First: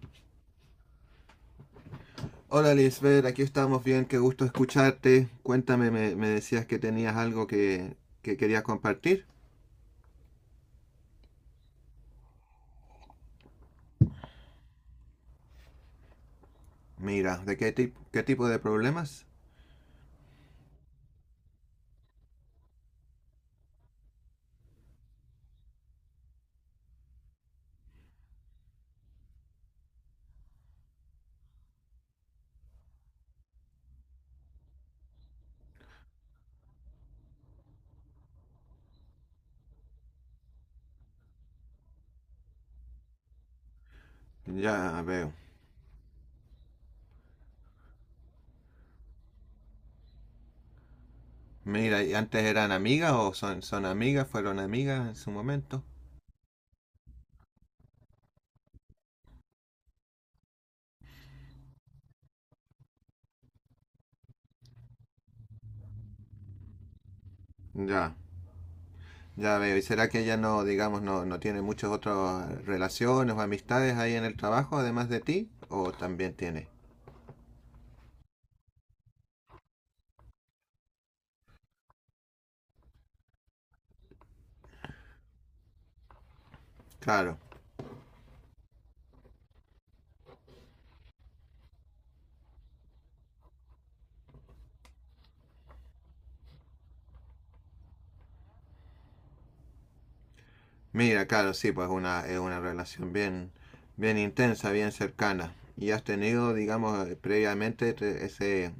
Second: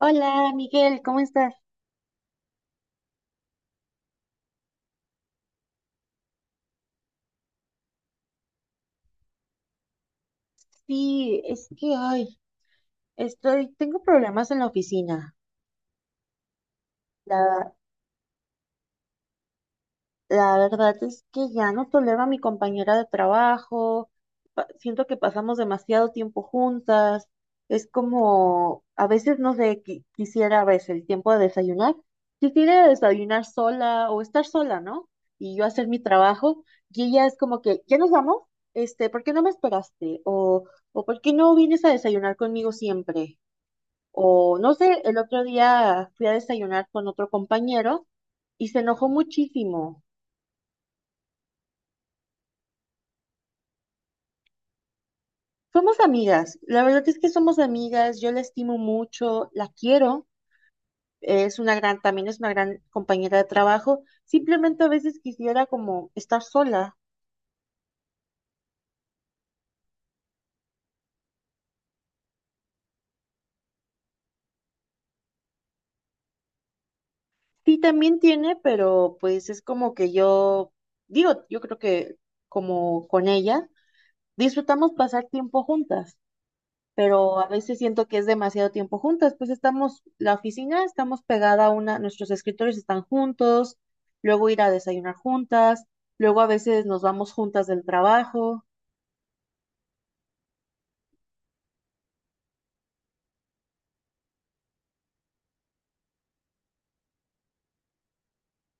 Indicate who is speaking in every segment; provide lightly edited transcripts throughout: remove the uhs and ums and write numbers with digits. Speaker 1: Hola, Miguel, ¿cómo estás?
Speaker 2: Hola Lisbeth, aquí estamos bien, qué gusto escucharte. Cuéntame, me decías que tenías algo que querías compartir.
Speaker 1: Sí, es que ay, estoy, tengo problemas en la oficina.
Speaker 2: Mira, ¿de qué,
Speaker 1: La,
Speaker 2: tip- qué tipo de problemas?
Speaker 1: la verdad es que ya no tolero a mi compañera de trabajo. Siento que pasamos demasiado tiempo juntas. Es como, a veces no sé, quisiera a veces el tiempo de desayunar. Quisiera desayunar sola o estar sola, ¿no? Y yo hacer mi trabajo. Y ella es como que, ¿ya nos vamos? Este, ¿por qué no me esperaste? O ¿por qué no vienes a desayunar conmigo siempre? O no sé,
Speaker 2: Ya
Speaker 1: el
Speaker 2: veo.
Speaker 1: otro día fui a desayunar con otro compañero y se enojó muchísimo.
Speaker 2: Mira, ¿y antes eran amigas o son amigas, fueron amigas en su momento?
Speaker 1: Somos amigas, la verdad es que somos amigas, yo la estimo mucho, la quiero, es una gran, también es una gran compañera de trabajo, simplemente a veces quisiera como estar sola.
Speaker 2: Ya, ya veo. ¿Y será que ella no, digamos, no tiene muchas otras relaciones o amistades ahí en el trabajo, además de ti? ¿O también tiene?
Speaker 1: Sí, también tiene, pero pues es como que yo, digo, yo creo que como con ella, disfrutamos pasar tiempo juntas.
Speaker 2: Claro.
Speaker 1: Pero a veces siento que es demasiado tiempo juntas, pues estamos, la oficina, estamos pegada a una, nuestros escritorios están juntos, luego ir a desayunar juntas, luego a veces nos vamos juntas del trabajo
Speaker 2: Mira, claro, sí, pues una, es una relación bien intensa, bien cercana. Y has tenido, digamos, previamente ese,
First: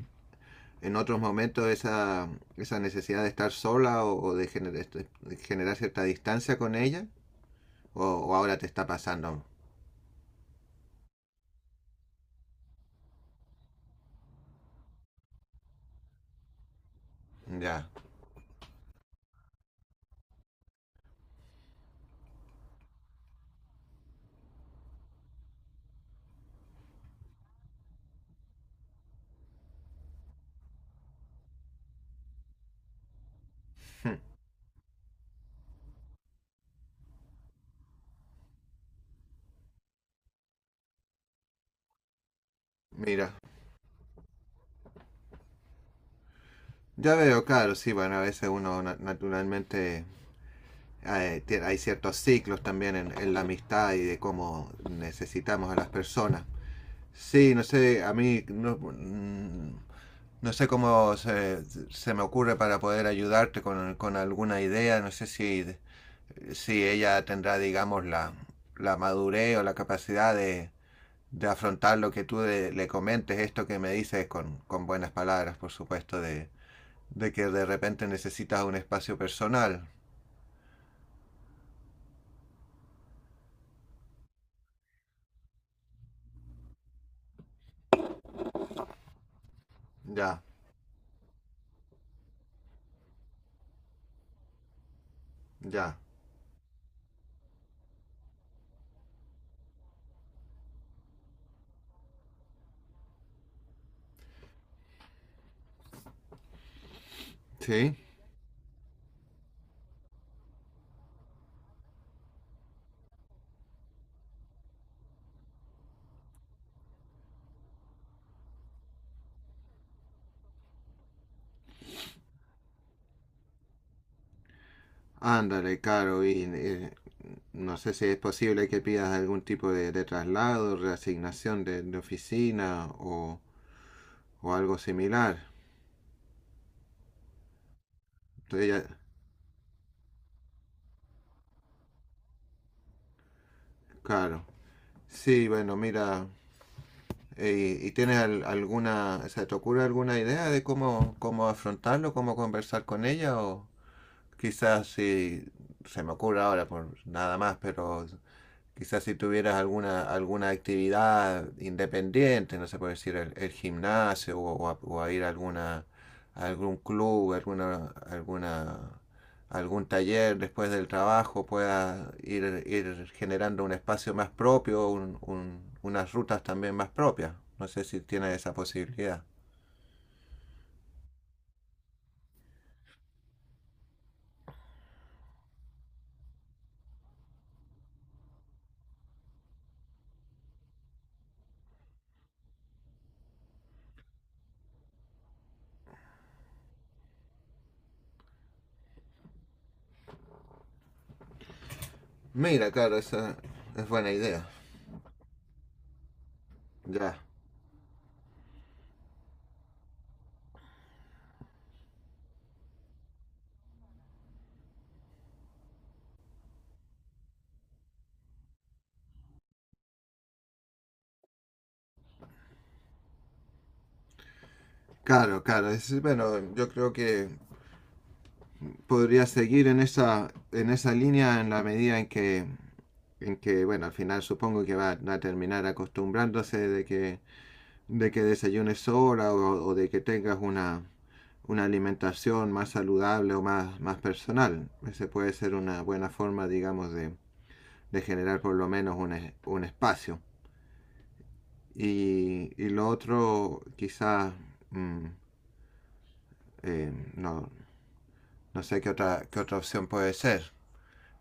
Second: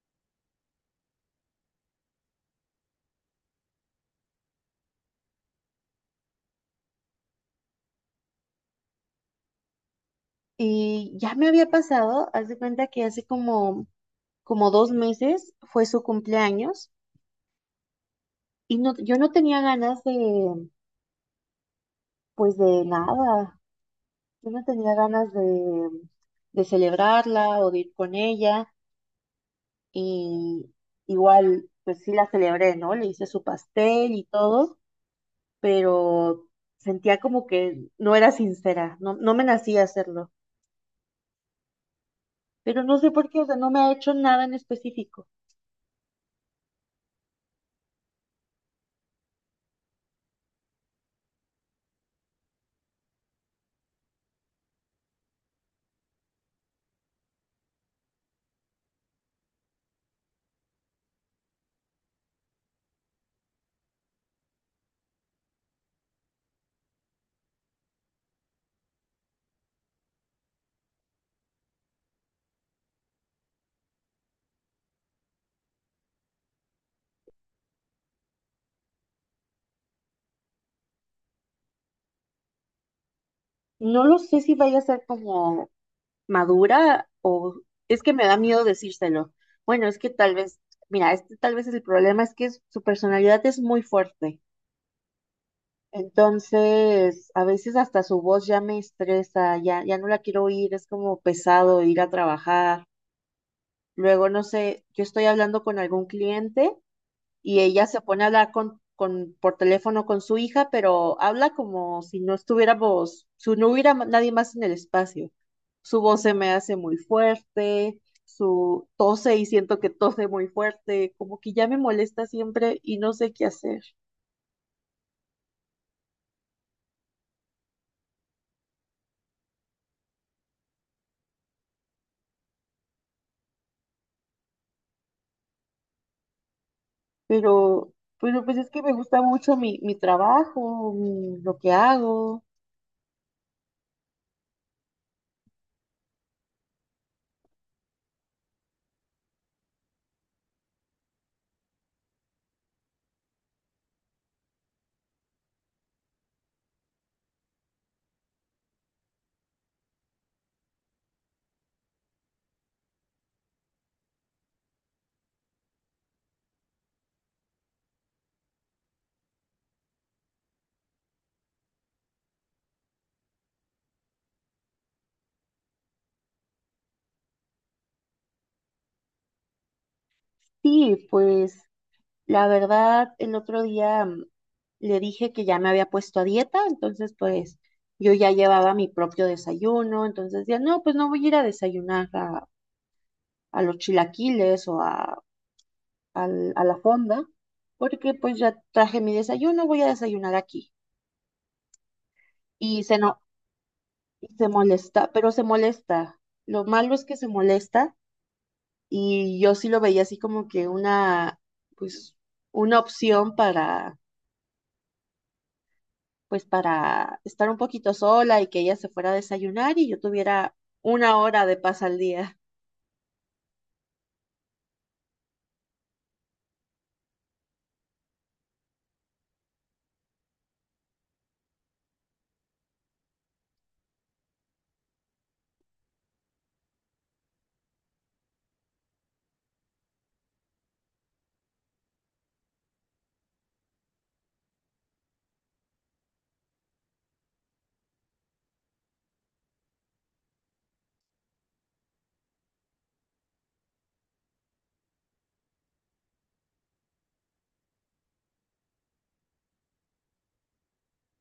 Speaker 2: en otros momentos esa necesidad de estar sola o de, de generar cierta distancia con ella, o ahora te está pasando.
Speaker 1: y ya me había pasado, haz de cuenta que hace como, como dos meses fue su cumpleaños
Speaker 2: Ya,
Speaker 1: y no, yo no tenía ganas de, pues de nada, yo no tenía ganas de celebrarla o de ir con ella. Y igual, pues sí la celebré, ¿no? Le hice su pastel y todo, pero sentía como que no era sincera, no, no me nacía hacerlo, pero no sé por
Speaker 2: mira.
Speaker 1: qué, o sea, no me ha hecho nada en específico.
Speaker 2: Ya veo, claro, sí, bueno, a veces uno naturalmente hay ciertos ciclos también en la amistad y de cómo necesitamos a las personas. Sí, no sé, a mí no, no sé cómo se me ocurre para poder ayudarte con alguna idea. No sé si, si ella tendrá, digamos, la madurez o la capacidad de afrontar lo que tú le comentes, esto que me dices con buenas palabras, por supuesto, de que de repente necesitas un espacio personal.
Speaker 1: No lo sé si vaya a ser como madura o es que me da miedo decírselo. Bueno, es que tal
Speaker 2: Ya,
Speaker 1: vez, mira, este tal vez es el problema, es que su personalidad es muy fuerte.
Speaker 2: ya.
Speaker 1: Entonces, a veces hasta su voz ya me estresa, ya, ya no la quiero oír, es como pesado ir a trabajar. Luego, no sé, yo estoy hablando con algún cliente y ella
Speaker 2: Sí.
Speaker 1: se pone a hablar por teléfono con su hija, pero habla como si no estuviéramos, si no hubiera nadie más en el espacio. Su voz se me hace muy fuerte, su tose y siento que tose muy fuerte, como que ya me molesta siempre y no sé qué hacer.
Speaker 2: Ándale, claro, y no sé si es posible que pidas algún tipo de traslado, reasignación de oficina o algo similar.
Speaker 1: pero, pero pues
Speaker 2: Entonces
Speaker 1: es que me gusta mucho mi trabajo, lo que hago.
Speaker 2: claro. Sí, bueno, mira, ¿y tienes alguna, se te ocurre alguna idea de cómo, cómo afrontarlo, cómo conversar con ella? O quizás si se me ocurre ahora por nada más, pero quizás si tuvieras alguna, alguna actividad independiente, no sé puede decir el gimnasio o a ir a, alguna, a algún club, alguna, alguna, algún taller después del trabajo, puedas ir, ir generando un espacio más propio, unas rutas también más propias. No sé si tienes esa posibilidad.
Speaker 1: Sí, pues la verdad, el otro día le dije que ya me había puesto a dieta, entonces pues yo ya llevaba mi propio desayuno, entonces decía, no, pues no voy a ir a desayunar a los chilaquiles o a, a la fonda, porque pues ya traje mi desayuno, voy a desayunar aquí.
Speaker 2: Mira,
Speaker 1: Y
Speaker 2: claro,
Speaker 1: se no,
Speaker 2: esa es buena
Speaker 1: y se
Speaker 2: idea.
Speaker 1: molesta, pero se molesta. Lo malo es que
Speaker 2: Ya.
Speaker 1: se molesta y yo sí lo veía así como que una, pues, una opción para, pues, para estar un poquito sola y que ella se fuera a desayunar y yo tuviera una hora de paz al día.
Speaker 2: Claro, claro. Bueno, yo creo que podría seguir en esa línea en la medida en que, bueno, al final supongo que va a terminar acostumbrándose de que desayunes sola o de que tengas una alimentación más saludable o más, más personal. Ese puede ser una buena forma, digamos, de generar por lo menos un espacio. Y lo otro, quizás, mm, no, no sé qué otra opción puede ser.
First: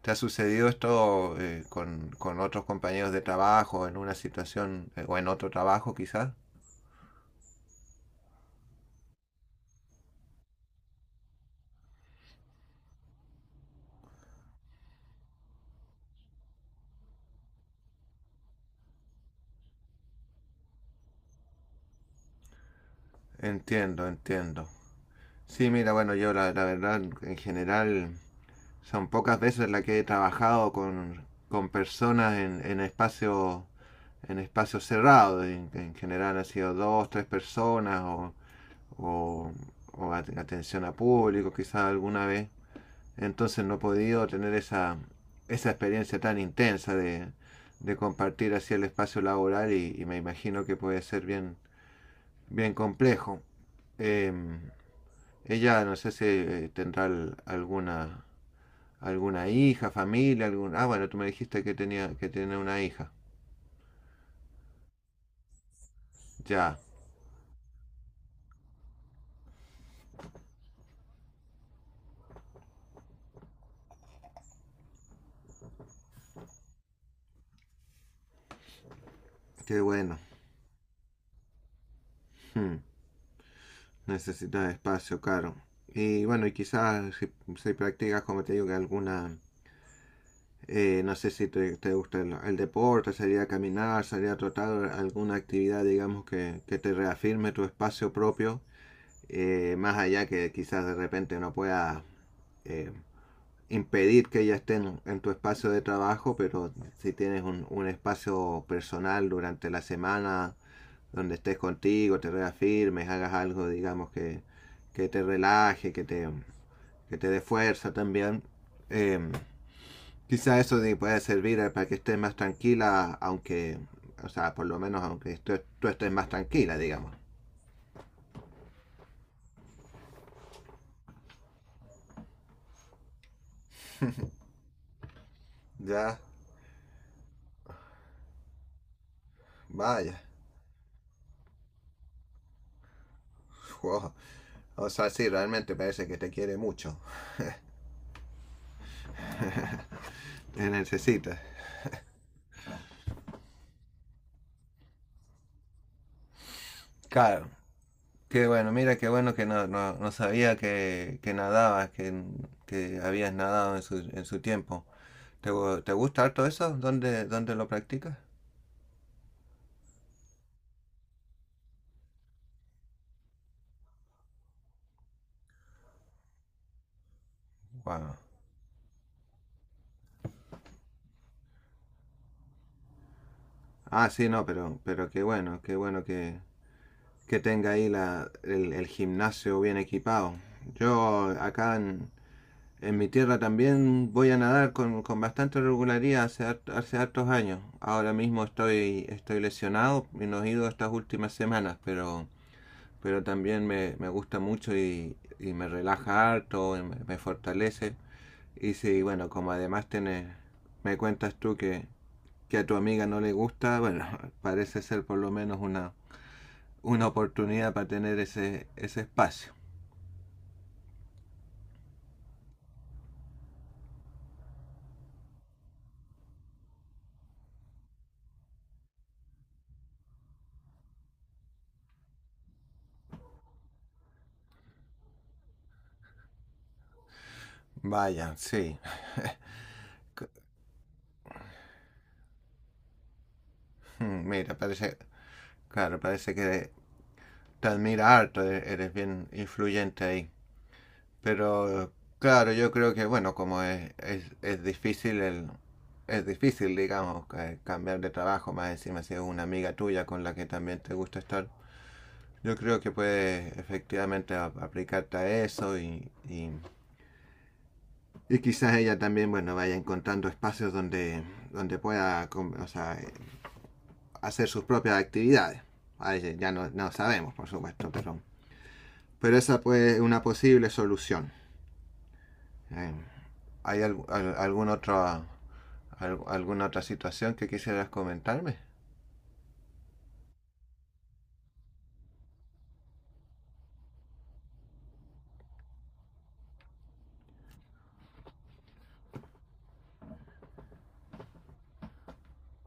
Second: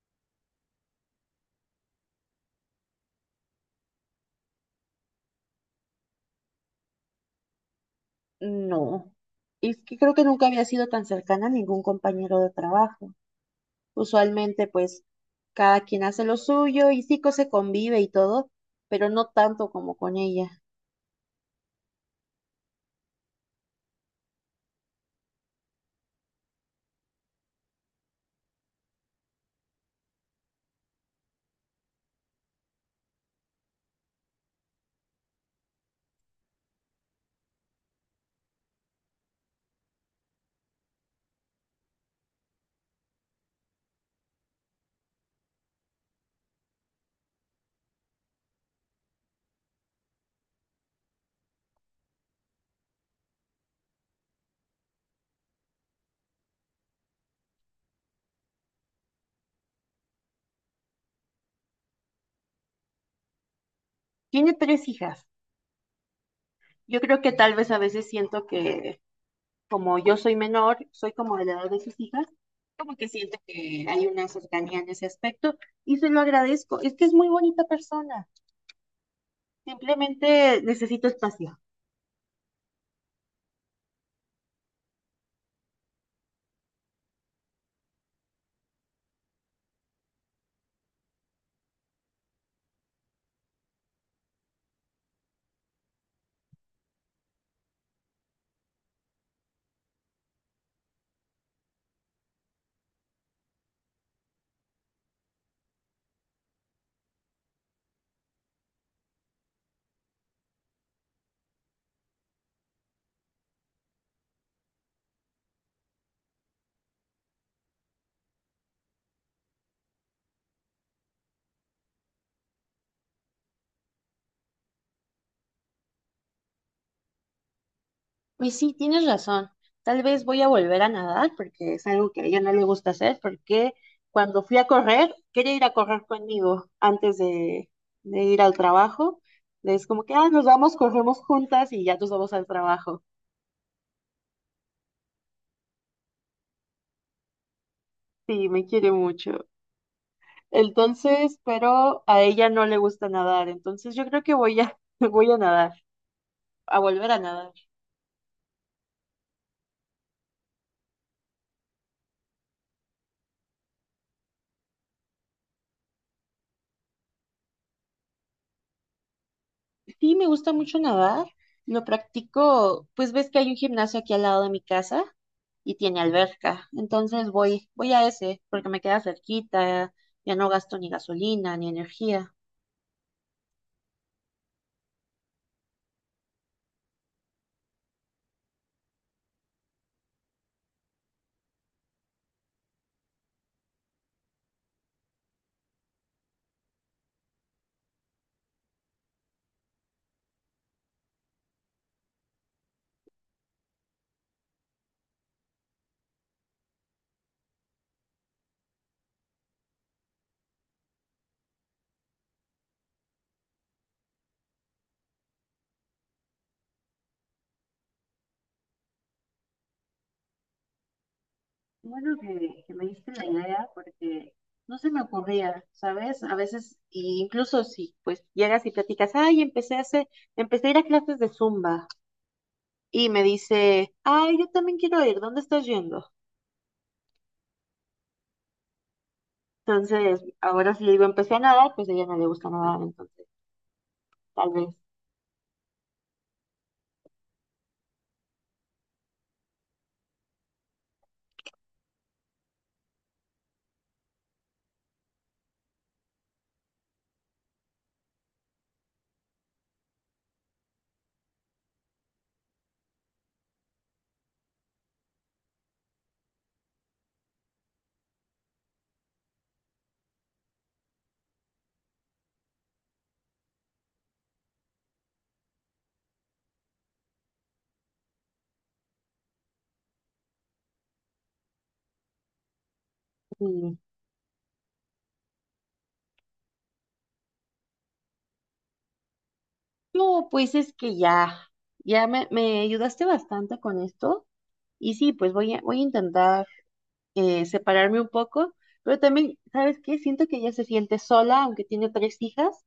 Speaker 2: ¿Te ha sucedido esto con otros compañeros de trabajo, en una situación o en otro trabajo quizás?
Speaker 1: No, y es que creo que nunca había sido tan cercana a ningún compañero de trabajo. Usualmente, pues, cada quien hace lo suyo y sí que se convive y todo, pero no tanto como con ella.
Speaker 2: Entiendo, entiendo. Sí, mira, bueno, yo la, la verdad en general son pocas veces las que he trabajado con personas en espacio en espacios cerrados. En general han sido dos, tres personas o, o atención a público quizás alguna vez. Entonces no he podido tener esa, esa experiencia tan intensa de compartir así el espacio laboral y, me imagino que puede ser bien, bien complejo. Eh, ella no sé si tendrá alguna alguna hija, familia, algún ah bueno tú me dijiste que tenía que tiene una hija.
Speaker 1: Tiene tres hijas.
Speaker 2: Ya,
Speaker 1: Yo creo que tal vez a veces siento que como yo soy menor, soy como de la edad de sus hijas, como que siento que hay una cercanía en ese aspecto y se lo agradezco. Es que es muy bonita persona,
Speaker 2: qué bueno.
Speaker 1: simplemente necesito espacio.
Speaker 2: Hmm. Necesita espacio, claro. Y bueno, y quizás si, si practicas como te digo que alguna. No sé si te, te gusta el, deporte, salir a caminar, salir a trotar, alguna actividad, digamos, que te reafirme tu espacio propio, más allá que quizás de repente no puedas eh, impedir que ella esté en, tu espacio de trabajo, pero si tienes un espacio personal durante la semana donde estés contigo, te reafirmes, hagas algo, digamos, que te relaje, que te dé fuerza también. Eh, Quizá eso te puede servir para que estés más tranquila, aunque, o sea, por lo menos aunque tú estés más tranquila, digamos.
Speaker 1: Y sí, tienes razón. Tal vez voy a volver a nadar porque es algo que a ella no le gusta hacer porque cuando fui a correr, quería ir a correr
Speaker 2: Ya,
Speaker 1: conmigo antes de ir al trabajo. Es como que,
Speaker 2: vaya.
Speaker 1: ah, nos vamos, corremos juntas y ya nos vamos al trabajo.
Speaker 2: Wow. O sea, sí, realmente parece que te quiere mucho.
Speaker 1: Sí, me quiere mucho.
Speaker 2: Te
Speaker 1: Entonces,
Speaker 2: necesita.
Speaker 1: pero a ella no le gusta nadar, entonces yo creo que voy a, voy a nadar. A volver a
Speaker 2: Claro.
Speaker 1: nadar.
Speaker 2: Qué bueno, mira, qué bueno que no, no, no sabía que nadabas, que habías nadado en su tiempo. ¿Te, te gusta harto eso? ¿Dónde, dónde lo practicas?
Speaker 1: Sí, me gusta mucho nadar. Lo practico, pues ves que hay un gimnasio aquí al lado de mi casa y tiene alberca. Entonces voy, voy a
Speaker 2: Wow.
Speaker 1: ese porque me queda cerquita, ya no gasto ni gasolina ni energía.
Speaker 2: Ah, sí, no, pero qué bueno que tenga ahí la, el, gimnasio bien equipado. Yo acá en, mi tierra también voy a nadar con bastante regularidad hace, hace hartos años. Ahora mismo estoy, estoy lesionado y no he ido estas últimas semanas, pero también me gusta mucho y, me relaja harto, me, fortalece. Y sí, bueno, como además tenés, me cuentas tú que a tu amiga no le gusta, bueno, parece ser por lo menos una oportunidad para tener ese, ese espacio.
Speaker 1: Bueno, que me diste la idea porque no se me ocurría, ¿sabes? A veces, y incluso si pues llegas y platicas, ay, empecé a hacer, empecé a ir a clases de Zumba y me dice, ay, yo también quiero ir, ¿dónde estás yendo?
Speaker 2: Vaya, sí.
Speaker 1: Entonces, ahora si le digo empecé a nadar, pues a ella no le gusta nadar, entonces tal
Speaker 2: Mira,
Speaker 1: vez.
Speaker 2: parece, claro, parece que te admira harto, eres bien influyente ahí. Pero claro, yo creo que, bueno, como es difícil el... Es difícil, digamos, cambiar de trabajo, más encima si es una amiga tuya con la que también te gusta estar. Yo creo que puedes efectivamente aplicarte a eso y quizás ella también, bueno, vaya encontrando espacios donde, donde pueda o sea, hacer sus propias actividades. Ay, ya no, no, sabemos, por supuesto, pero esa puede ser una posible solución. Eh,
Speaker 1: mm,
Speaker 2: ¿Hay al, al, algún otro, al, alguna otra situación que quisieras comentarme?
Speaker 1: No, pues es que ya, ya me ayudaste bastante con esto. Y sí, pues voy a, voy a intentar separarme un poco, pero también, ¿sabes qué? Siento que ella se siente sola, aunque tiene tres hijas,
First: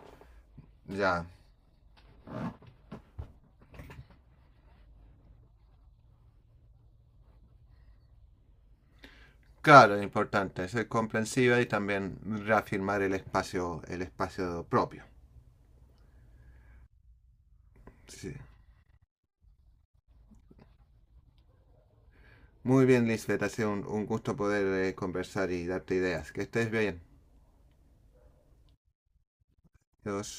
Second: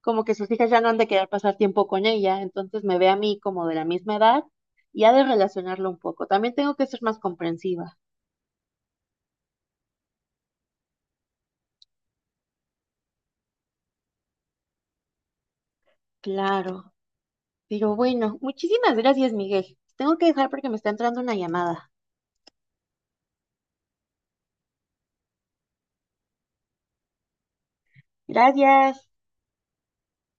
Speaker 1: como que sus hijas ya no han de
Speaker 2: Ya,
Speaker 1: querer pasar tiempo con ella, entonces me ve a mí como de la misma edad y ha de relacionarlo un poco. También tengo que ser más comprensiva.
Speaker 2: claro, es importante, ser comprensiva y también reafirmar el espacio propio.
Speaker 1: Claro. Pero
Speaker 2: Sí.
Speaker 1: bueno, muchísimas gracias, Miguel. Tengo que dejar porque me está entrando una llamada.
Speaker 2: Muy bien, Lisbeth, ha sido un gusto poder conversar y darte ideas. Que estés bien.
Speaker 1: Gracias.
Speaker 2: Ya dos.